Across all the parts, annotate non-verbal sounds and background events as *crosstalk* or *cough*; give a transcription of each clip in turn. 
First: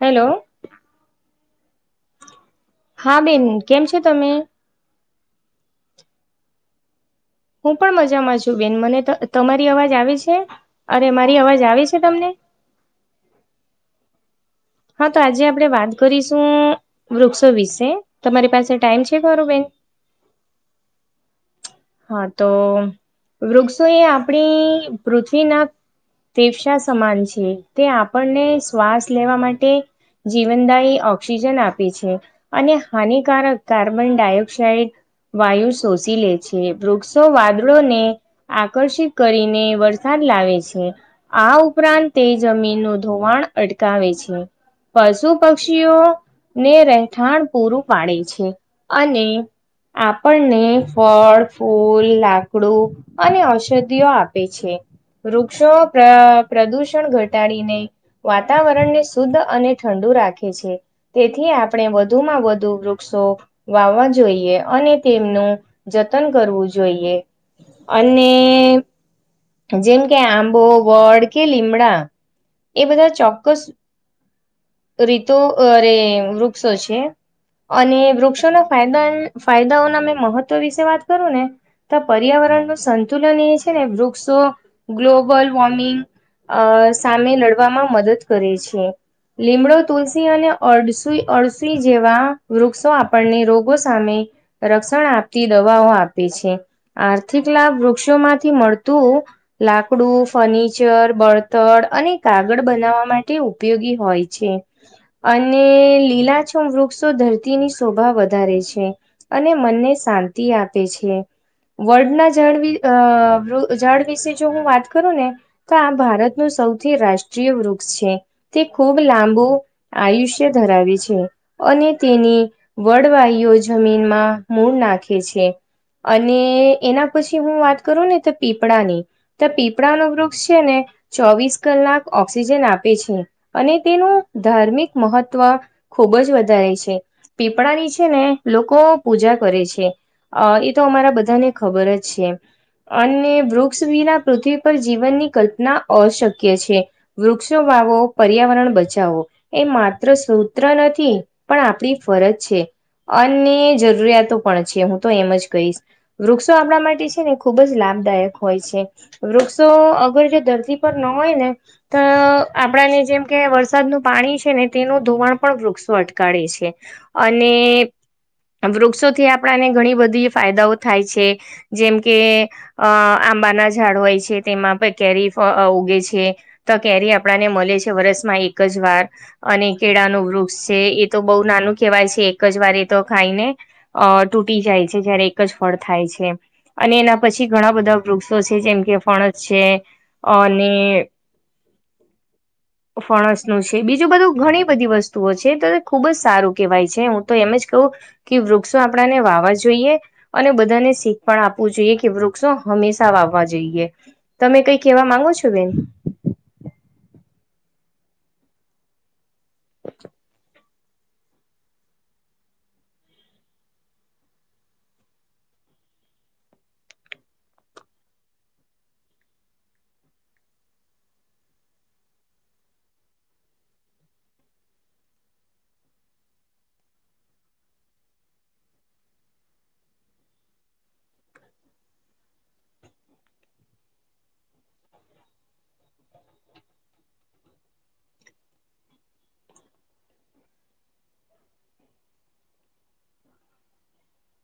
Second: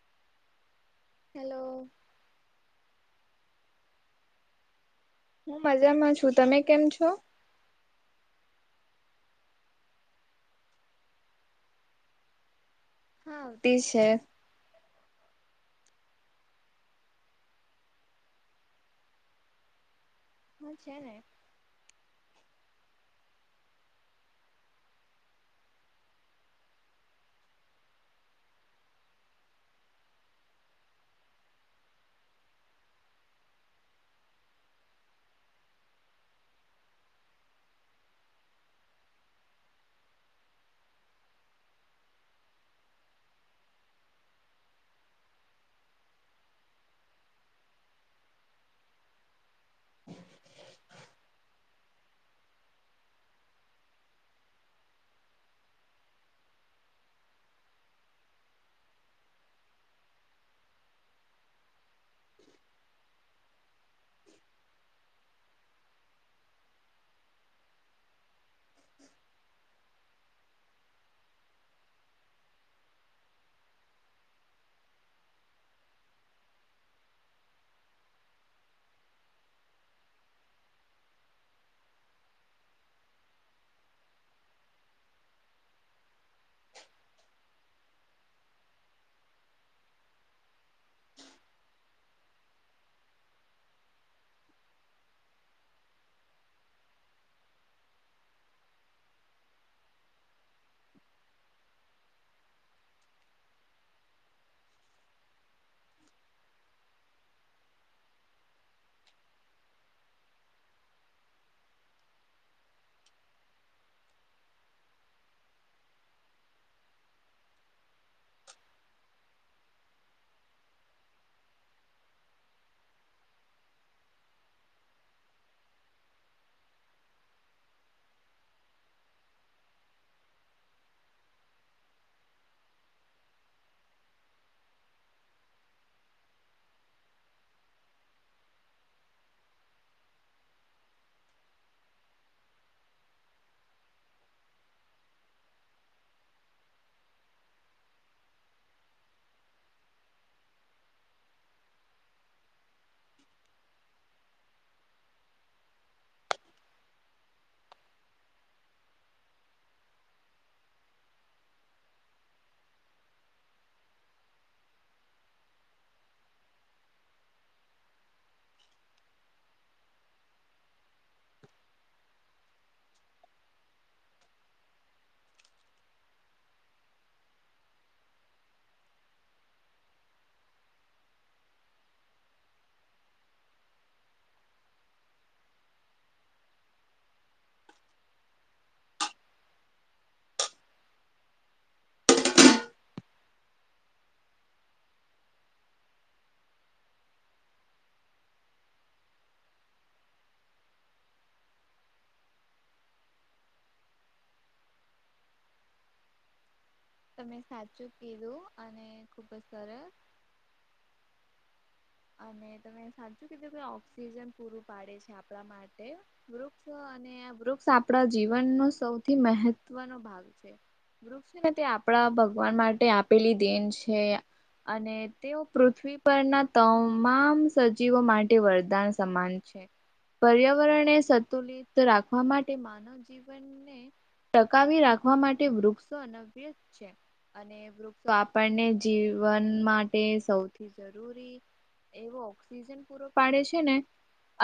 Hello hello હા બેન કેમ છે તમે હું મજામાં છું તમે કેમ છો હું પણ મજામાં છું બેન મને તમારી અવાજ આવી છે અરે મારી અવાજ આવી છે તમને? હા તે છે હા તો આજે આપણે વાત કરીશું વૃક્ષો વિશે તમારી પાસે ટાઈમ છે ખરુંબેન હા છે ને હા તો વૃક્ષો એ આપણી પૃથ્વી ના તેેફસા સમાન છે તે આપણને શ્વાસ લેવા માટે જીવનદાયી ઓક્સિજન આપે છે. અને હાનિકારક કાર્બન ડાયોક્સાઈઇડ વાયુ શોષી લે છે વૃક્ષો વાદળોને આકર્ષિત કરીને વરસાદ લાવે છે આ ઉપરાંત તે જમીનનું ધોવાણ અટકાવે છે પશુ પક્ષીઓ ને રહેઠાણ પૂરું પાડે છે અને આપણને ફળ ફૂલ, લાકડું અને ઔષધિઓ આપે છે. વૃક્ષો પ્રદુષણ ઘટાડીને વાતાવરણને શુદ્ધ અને ઠંડુ રાખે છે. તેથી આપણે વધુમાં વધુ વૃક્ષો વાવવા જોઈએ અને તેમનું જતન કરવું જોઈએ અને જેમ કે આંબો, વડ કે લીમડા એ બધા ચોક્કસ રીતો અરે વૃક્ષો છે. અને વૃક્ષોના ફાયદા ફાયદાઓના મેં મહત્વ વિશે વાત કરું ને તો પર્યાવરણ નું સંતુલન એ છે ને વૃક્ષો, ગ્લોબલ વોર્મિંગ અ સામે લડવામાં મદદ કરે છે. લીમડો, તુલસી અને અડસુ અડસુઈ જેવા વૃક્ષો આપણને રોગો સામે રક્ષણ આપતી દવાઓ આપે છે. આર્થિક લાભ વૃક્ષો માંથી મળ તું લાકડું, ફર્નિચર, બળતર અને કાગળ બનાવવા માટે ઉપયોગી હોય છે. અને લીલા છમ વૃક્ષો ધરતીની શોભા વધારે છે. અને મનને શાંતિ આપે છે. વડના ઝાડ ઉજાડ વિશે જો હું વાત કરું ને તો આ ભારતનું સૌથી રાષ્ટ્રીય વૃક્ષ છે. તે ખૂબ લાંબુ આયુષ્ય ધરાવે છે. અને તેની, વડવાઈઓ જમીનમાં મૂળ નાખે છે. અને એના પછી હું વાત કરું ને તો પીપળા ની. તો પીપળા નું વૃક્ષ છે ને. ચોવીસ કલાક ઓક્સિજન આપે છે, અને તેનું ધાર્મિક મહત્ત્વ ખૂબ જ વધારે છે, પીપળાની છે ને લોકો પૂજા કરે છે. અ એ તો અમારા બધાને ખબર જ છે, અને વૃક્ષ વિના પૃથ્વી પર જીવનની કલ્પના અશક્ય છે. વૃક્ષો વાવો પર્યાવરણ બચાવો. એ માત્ર સૂત્ર નથી પણ આપણી ફરજ છે. અન જરૂરિયાતો પણ છે હું તો એમ જ કહીશ. વૃક્ષો આપણા માટે છે ને ખુબ જ લાંબ દાયક હોય છે, વૃક્ષો અગર જે દરતી પર ન હોય ને. અ આપણાને જેમ કે વરસાદનું પાણી છે ને તેનું ધોવાણ પણ વૃક્ષો અટકડે છે. અને વૃક્ષોથી આપણને ઘણી બધી ફાયદાઓ થાય છે, જેમ કે અ આંબાના ઝાડ હોય છે તેમાં કેરીફ ઉગે છે. તો કેરી આપણને મળે છે વરસમાં એક જ વાર. અને કેળાનું વૃક્ષ છે એ તો બહુ નાનું કહેવાય છે એક જ વાર એ તો ખાઈને. અ તૂટી જાય છે જયારે એક જ ફળ થાય છે, અને એના પછી પ ઘણા બધા વૃક્ષો છે જેમ કે ફણસ છે, અને *inaudible* ફણસ નું છે બીજું બધું ઘણી બધી વસ્તુઓ છે તો ખુબ જ સારું કેહેવાય છે હું તો એમ જ કહું. કે વૃક્ષો આપણાને વાવા જોઈએ, અને બધાને શીખ પણ આપવું જોઈએ કે વૃક્ષ વો હંમેશા વાવવા જઈએ, તમે કઈ કેવા માંગો છો બેન? તમે સાચું કીધું અને ખુબ જ સરસ. અને તમે સાચું કે જેઈ ઓક્સિજન પૂરું પાડે છે આપણા માટે, બ અને આ વૃક્ષ આપણા જીવનનો સૌથી મહત્વનો ભાગ છે. વૃ તે આપડા ભગવાન માટે આપેલી દેન છે. અને તેઓ પૃથ્વી પરના તમામ સજીવો માટે વરદાન સમાન છે પર્યાવરણને સંતુલિત રાખવા માટે માનવ જીવન ટકાવી રાખવા માટે વૃક્ષો અનવ્ય છે અને વૃક્ષો આપણને જીવન માટે સૌથી જરૂરી એવો ઓક્સિજન પૂરો પાડે છે ને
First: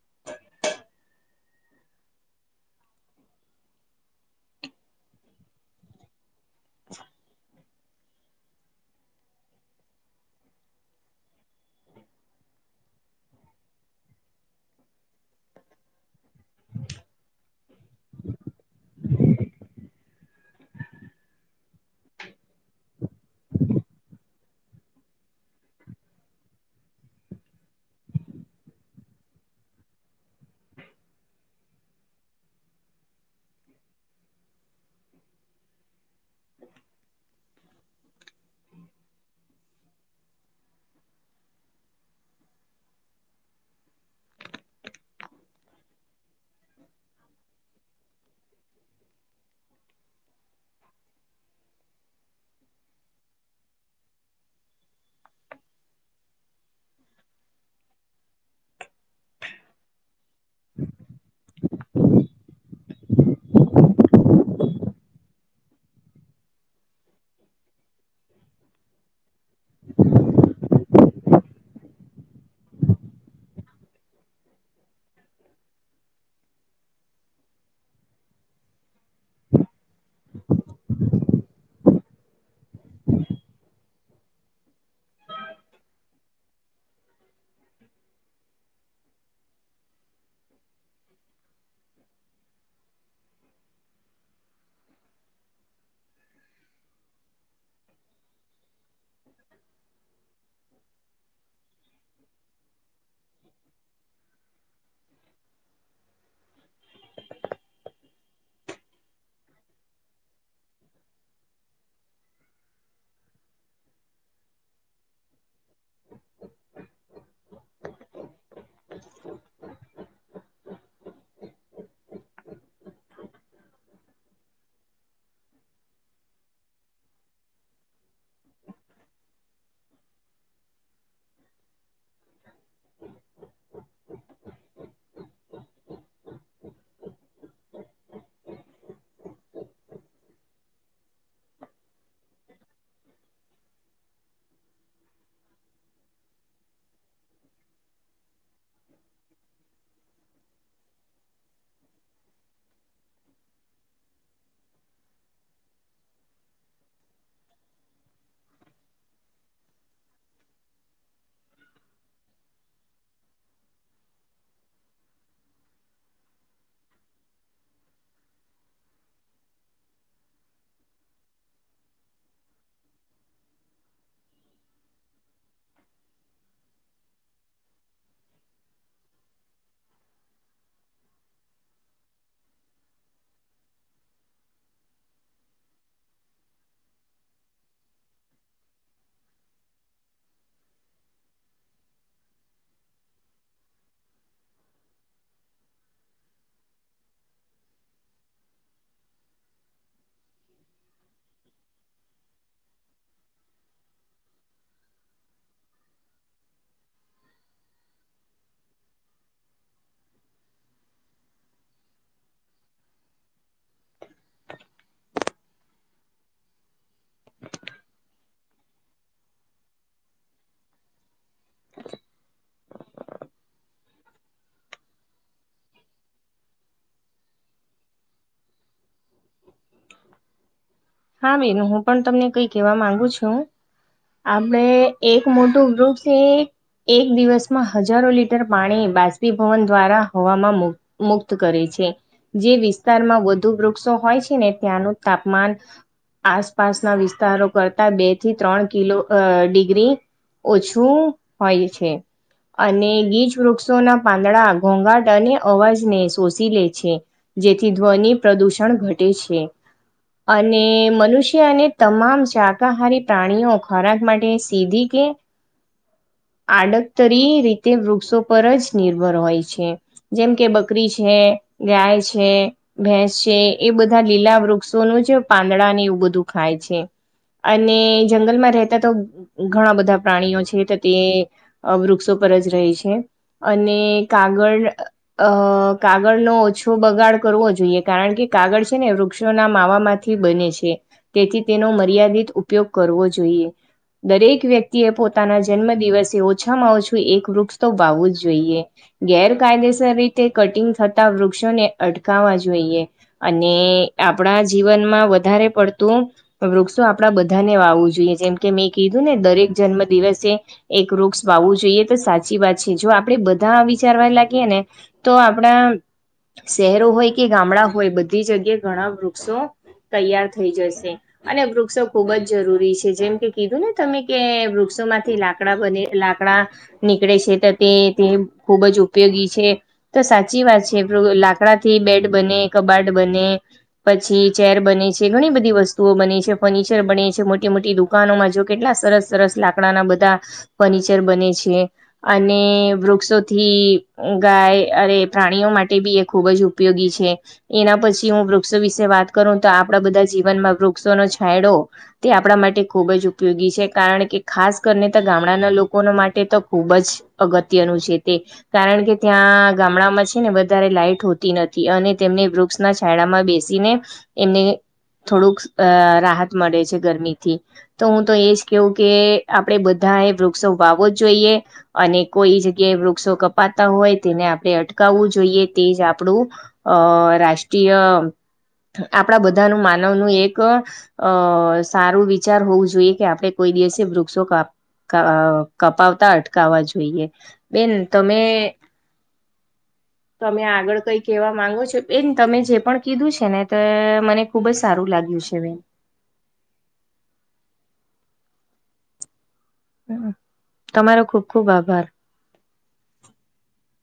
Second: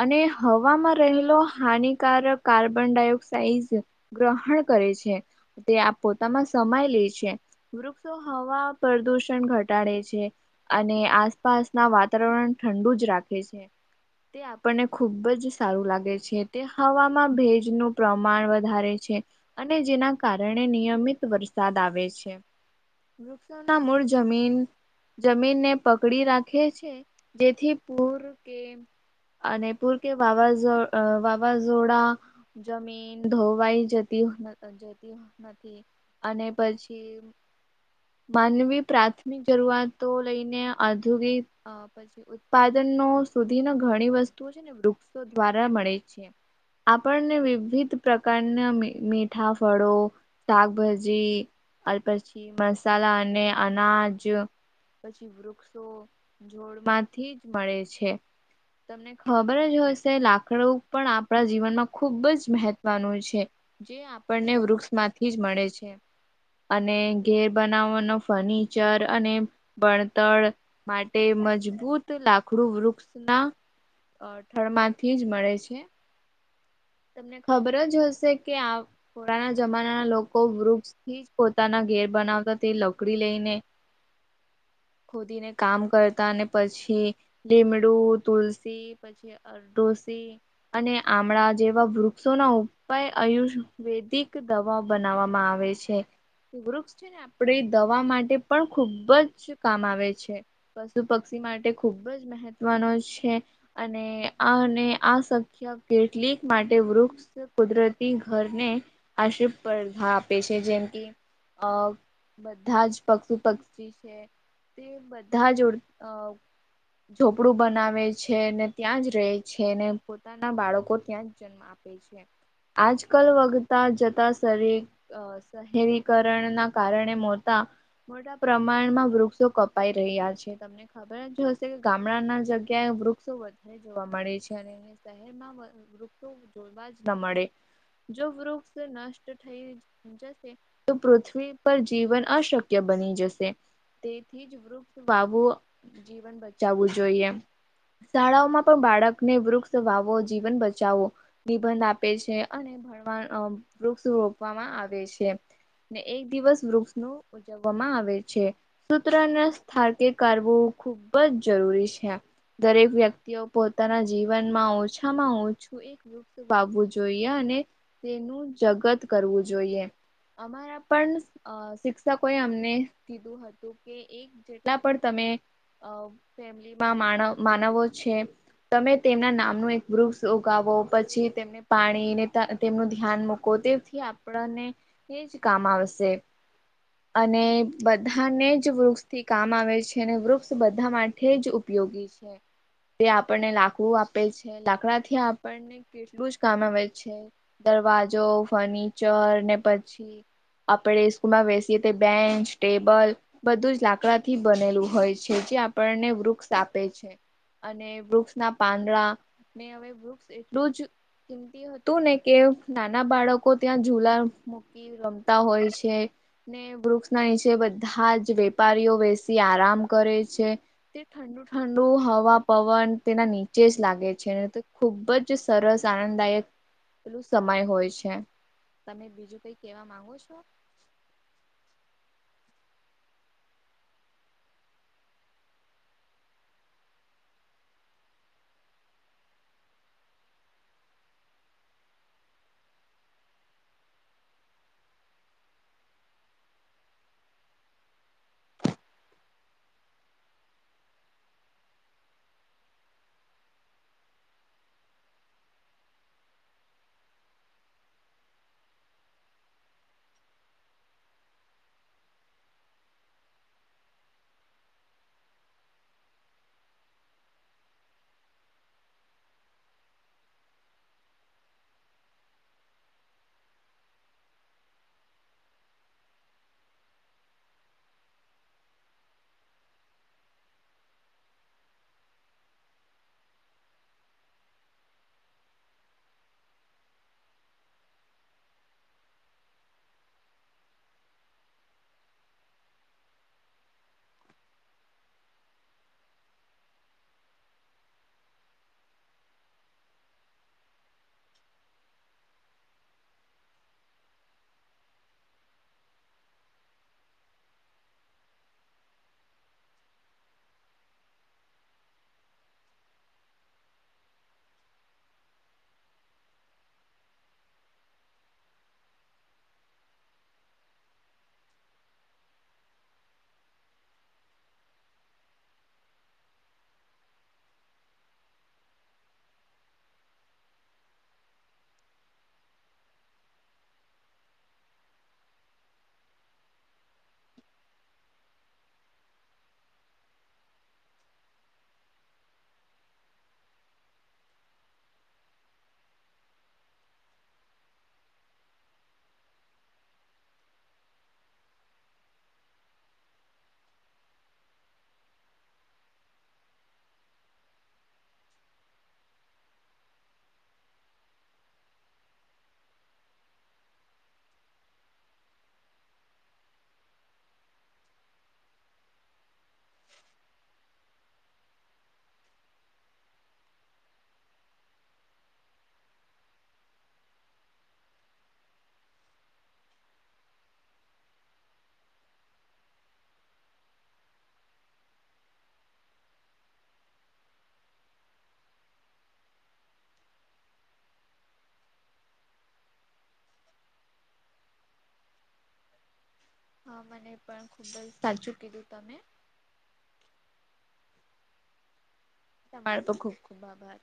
અને હવામાં રહેલો હાનિકારક કાર્બન ડાયોક્સાઇડ ગ્રહણ કરે છે તે આ પોતામાં સમમાય લે છે વૃક્ષો હવા પ્રદુષણ ઘટાડે છે અને આસપાસ ના વાતાવરણ ઠંડુ જ રાખે છે *inaudible* તે આપણને ખુબ જ સારું લાગે છે તે હવામાં ભેજનું પ્રમાણ વધારે છે અને જેના કારણે નિયમિત વરસાદ આવે છે વૃક્ષોના મૂળ જમીન જમીનને પકડી રાખ છે જેથી પૂર કે અનપુર કે વાવાઝો વાવાઝોડા જમીન ધોવાઈ જતી જતી નથી અને પછી માનવી પ્રાથમિક જરૂઆતો લઈને આધગિક અ પછી ઉત્પાદન ન સુધી ના ઘણી વસ્તુઓ છે ને વૃક્ષો દ્વારા મળે છે આપણને વિવિધ પ્રકારના મીઠા ફળો શાકભાજી પછી મસાલા અને અનાજ પછી વૃક્ષો જોડમાંથી જ મળે છે તમને ખબર જ હોશે લા પણ આપણા જીવનમાં ખુબ જ મહત્વનું છે જે આપણને વૃક્ષમાંથી જ મળે છે અને ઘેર બનાવવાનો ફર્નિચર અને બણતર તે મજબૂત લાખડું વૃક્ષના અ ઠળમાંથી જ મળે છે તમને ખબર જ હશે કે પોરાના જમાનાના લોકો વૃક્ષથી જ પોતાના ઘેર બનાવતા તે લકડી લઈને *inaudible* ખોદીને કામ કરતા અનેને પછી લીમડું તુલસી પછી અર ડોસી અને આમળા જેવા વૃક્ષોના ઉપાય આયુર્વેદિક દવા બનાવવામાં આવે છે વૃક્ષ છે ને આપણે દવા માટે પણ ખુબ જ કામ આવે છે પશુ પક્ષી માટે ખુબ જ મહત્વનો છે અને આ આ શખ્ય કેટલીક માટે વૃક્ષ કુદરતી ઘરને આશ સ્પર્ધા આપે છે જેમ કે અ બધા જ પક્ષુ પક્ષી છે તે ધા જોડોપ કપડું બનાવે છે ને ત્યાં જ રહે છે ને પોતાના બાળકો ત્યાં જ જન્મ આપે છે આજ કલ વગતા જતા શરીર શહેરીકરણ ના કારણે મોટા મોટા પ્રમાણમાં વૃક્ષો કપાય તો એ યાદ છે તમને? ખબર જ હોશે કે ગામડાના જગ્યાએ વૃક્ષો વધારે જોવા મળે છે. અને શહેરમાં વધ વૃક્ષો જોવા જ ન મળે જો વૃક્ષ નષ્ટ થઈ જસે તો પૃથ્વી પર જીવન અશક્ય બની જશે તેથી જ વૃ વાવું જીવન બચાવું જોઈએ શાળાઓમાં પણ બાળકને વૃક્ષ વાવો જીવન બચાવો નિબંધ આપે છે અને ભણવા વૃક્ષ રોપવામાં આવે છે ને એક દિવસ વૃક્ષ ન ઉજવવામાં આવે છે સૂત્રના થડકે કરઢવું ખુબ જ જરૂરી છે દરેક વ્યક્તિઓ પોતાના જીવનમાં ઓછામાં ઓછું મુુક્ત વાવવું જોઈએ અને તેનું જગત કરવું જોઈએ અમારા પણ શિક્ષકોએ અમને કીધું હતું કે એક જે જેટલા પણ તમે અ ફેમિલીમાં માણ માનવો છે. તમે તેમના નામનું એક ગ્રુપ ઉગાવો પછી તેમને પાણીને તા તેમનું ધ્યાન મૂકો તેથી આપણને તે જ કામ આવશે. અને બધાને જ વૃક્ષથી કામ આવે છે ને વૃક્ષ બધા માઠે જ ઉપયોગી છે. તે આપણને લાકડું આપે છે લાકડાથી આપણને કેટલું જ કામ આવે છે. દરવાજો, ફર્નિચર ને પછી આપણે સ્કૂલમાં બેસીએ તે બેન્ચ, ટેબલ બધું જ લાક કડાથી બનેલું હોય છે. જે આપણને વૃક્ષ આપે છે. અને વૃક્ષના પાંદડા ને હવે વૃક્ષ એટલું જ મેનતી હતું ને કે નાના બાળકો ત્યાં ઝૂલા મૂકી રમતા હોય છે. ને વૃક્ષના નીચે બધા જ વેપારીઓ બેસી આરામ કરે છે. તે ઠંડુ ઠંડુ હવા, પવન તેના નીચે જ લાગે છે. અને તે ખૂબ જ સરસ આનંદદાયક પેલું સમય હોય છે. તમે બીજું કઈ કેવા માંગો છો? હા બેન હું પણ તમને કઈ કેવા માંગુ છું. આપણે એક મોટું વૃક્ષ એ એક દિવસમાં હજારો લીટર પાણી બાષ્પીભવન દ્વારા હવામાં મુક મુક્ત કરે છે. જે વિસ્તારમાં વધુ વૃક્ષો હોય છે ને ત્યાંનું તાપમાન આસપાસના વિસ્તારો કરતા બે થી ત્રણ કિલો અ ડિગ્રી ઓછું હોય છે. અને ઘીચ વૃક્ષોના પાંદડા, ઘોઘાટ અને અવાજને શોષી લે છે. જેથી ધ્વનિ પ્રદૂષણ ઘટે છે. અને મનુષ્ય અને તમામ શાકાહારી પ્રાણીઓ ખોરાક માટે સીધી કે આડકતરી રીતે વૃક્ષો પર જ નિર્ભર હોય છે. જેમ કે બકરી છે, ગાય છે. ભેંસ છે એ બધા લીલા વૃક્ષોનું જ પાંદડાને એવું બધું ખાય છે. અને જંગલમાં રહેતા તો ઘણા બધા પ્રાણીઓ છે. તે અ વૃક્ષો પર જ રહે છે. અને કાગળ અ કાગળનો ઓછો બગાડ કરવો જોઈએ. કારણ કે કાગળ છે ને વૃક્ષોના માવામાં થી બને છે. તેથી તેનો મર્યાદિત ઉપયોગ કરવો જોઈએ. દરેક વ્યક્તિએ પોતાના જન્મદિવસે ઓછામાં ઓછું એક વૃક્ષ તો વાવવું જ જોઈએ. ગેરકાયદેસર રીતે કટિંગ થતા વૃક્ષોને અટકાવવા જોઈએ. અને આપણા જીવનમાં વધારે પડતું વૃક્ષો આપડા બધાને વાવું જોઈએ. જેમ કે મેં કીધું ને દરેક જન્મદિવસે એક વૃક્ષ વાવું જોઈએ તો સાચી વાત છે જો આપણેે બધા વિચારવા લાગીએ ને તો આપણા શહેરો હોય કે ગામડા હોય બધી જગ્યાએ ઘણા વૃક્ષો તૈયાર થઈ જશે. અને વૃક્ષો ખુબ જ જરૂરી છે જેમ કે કીધું ને તમે કે વૃક્ષોમાંથી લાગ લાકડા બને લાકડા નીકળે છે, તો તે તે ખુબ જ ઉપયોગી છે. તો સાચી વાત છે લાકડા થી બેડ બને કબાટ બને. પછી ચેર બને છે. ઘણી બધી વસ્તુઓ બને છે. ફર્નિચર બને છે મોટી મોટી દુક કાનોમાં જો કેટલા સરસ સરસ લાકડાના બધા ફર્નિચર બને છે. અને વૃક્ષોથી ગાય અરે પ્રાણીઓ માટે બી એ ખૂબ જ ઉપયોગી છે. એના પછી હું વૃક્ષો વિશે વાત કરું તો આપણા બધા જીવનમાં વૃક્ષોનો છાયડો તે આપણા માટે ખૂબ જ ઉપયોગી છે. કારણ કે ખાસ કરને ત ગામડાના લોકોના માટે તો ખુબ જ અગત્યનું છે તે. કારણ કે ત્યાં ગામડામાં છે ને વધારે લાઈટ હોતી નથી અને તેમને વૃ વ ના છાયડામાં બેસીને, એમને થોડુંક અ રાહત મળે છે ગરમીથી, તો હું તો એજ કેવું કે આપડે બધ બધાએ વૃક્ષો વાવો જોઈએ. અને કોઈ જગ્યાએ વૃક્ષો કપાતા હોય તેને આપણે અટકાવવું જોઈએ તે જ આપણું અ રાષ્ટ્રીય આપણા બધાનું માનવનું એક અ સારું વિચાર હોવું જોઈએ કે આપડણે કોઈ દિવસે વૃક્ષો કાપ કપાવતા અટકાવવા જોઈએ, બેન તમે તમે આગળ કઈ કેવા માંગો છો એન તમે જે પણ કીધું છે ને તો મને. ખુબ જ સારું લાગ્યું છે મે. હા મને પણ ખુબ જ સાચું કીધું તમે. હ તમારો ખુબ ખુબ આભાર. તમાળ પર ખૂબ ખૂબ આભાર.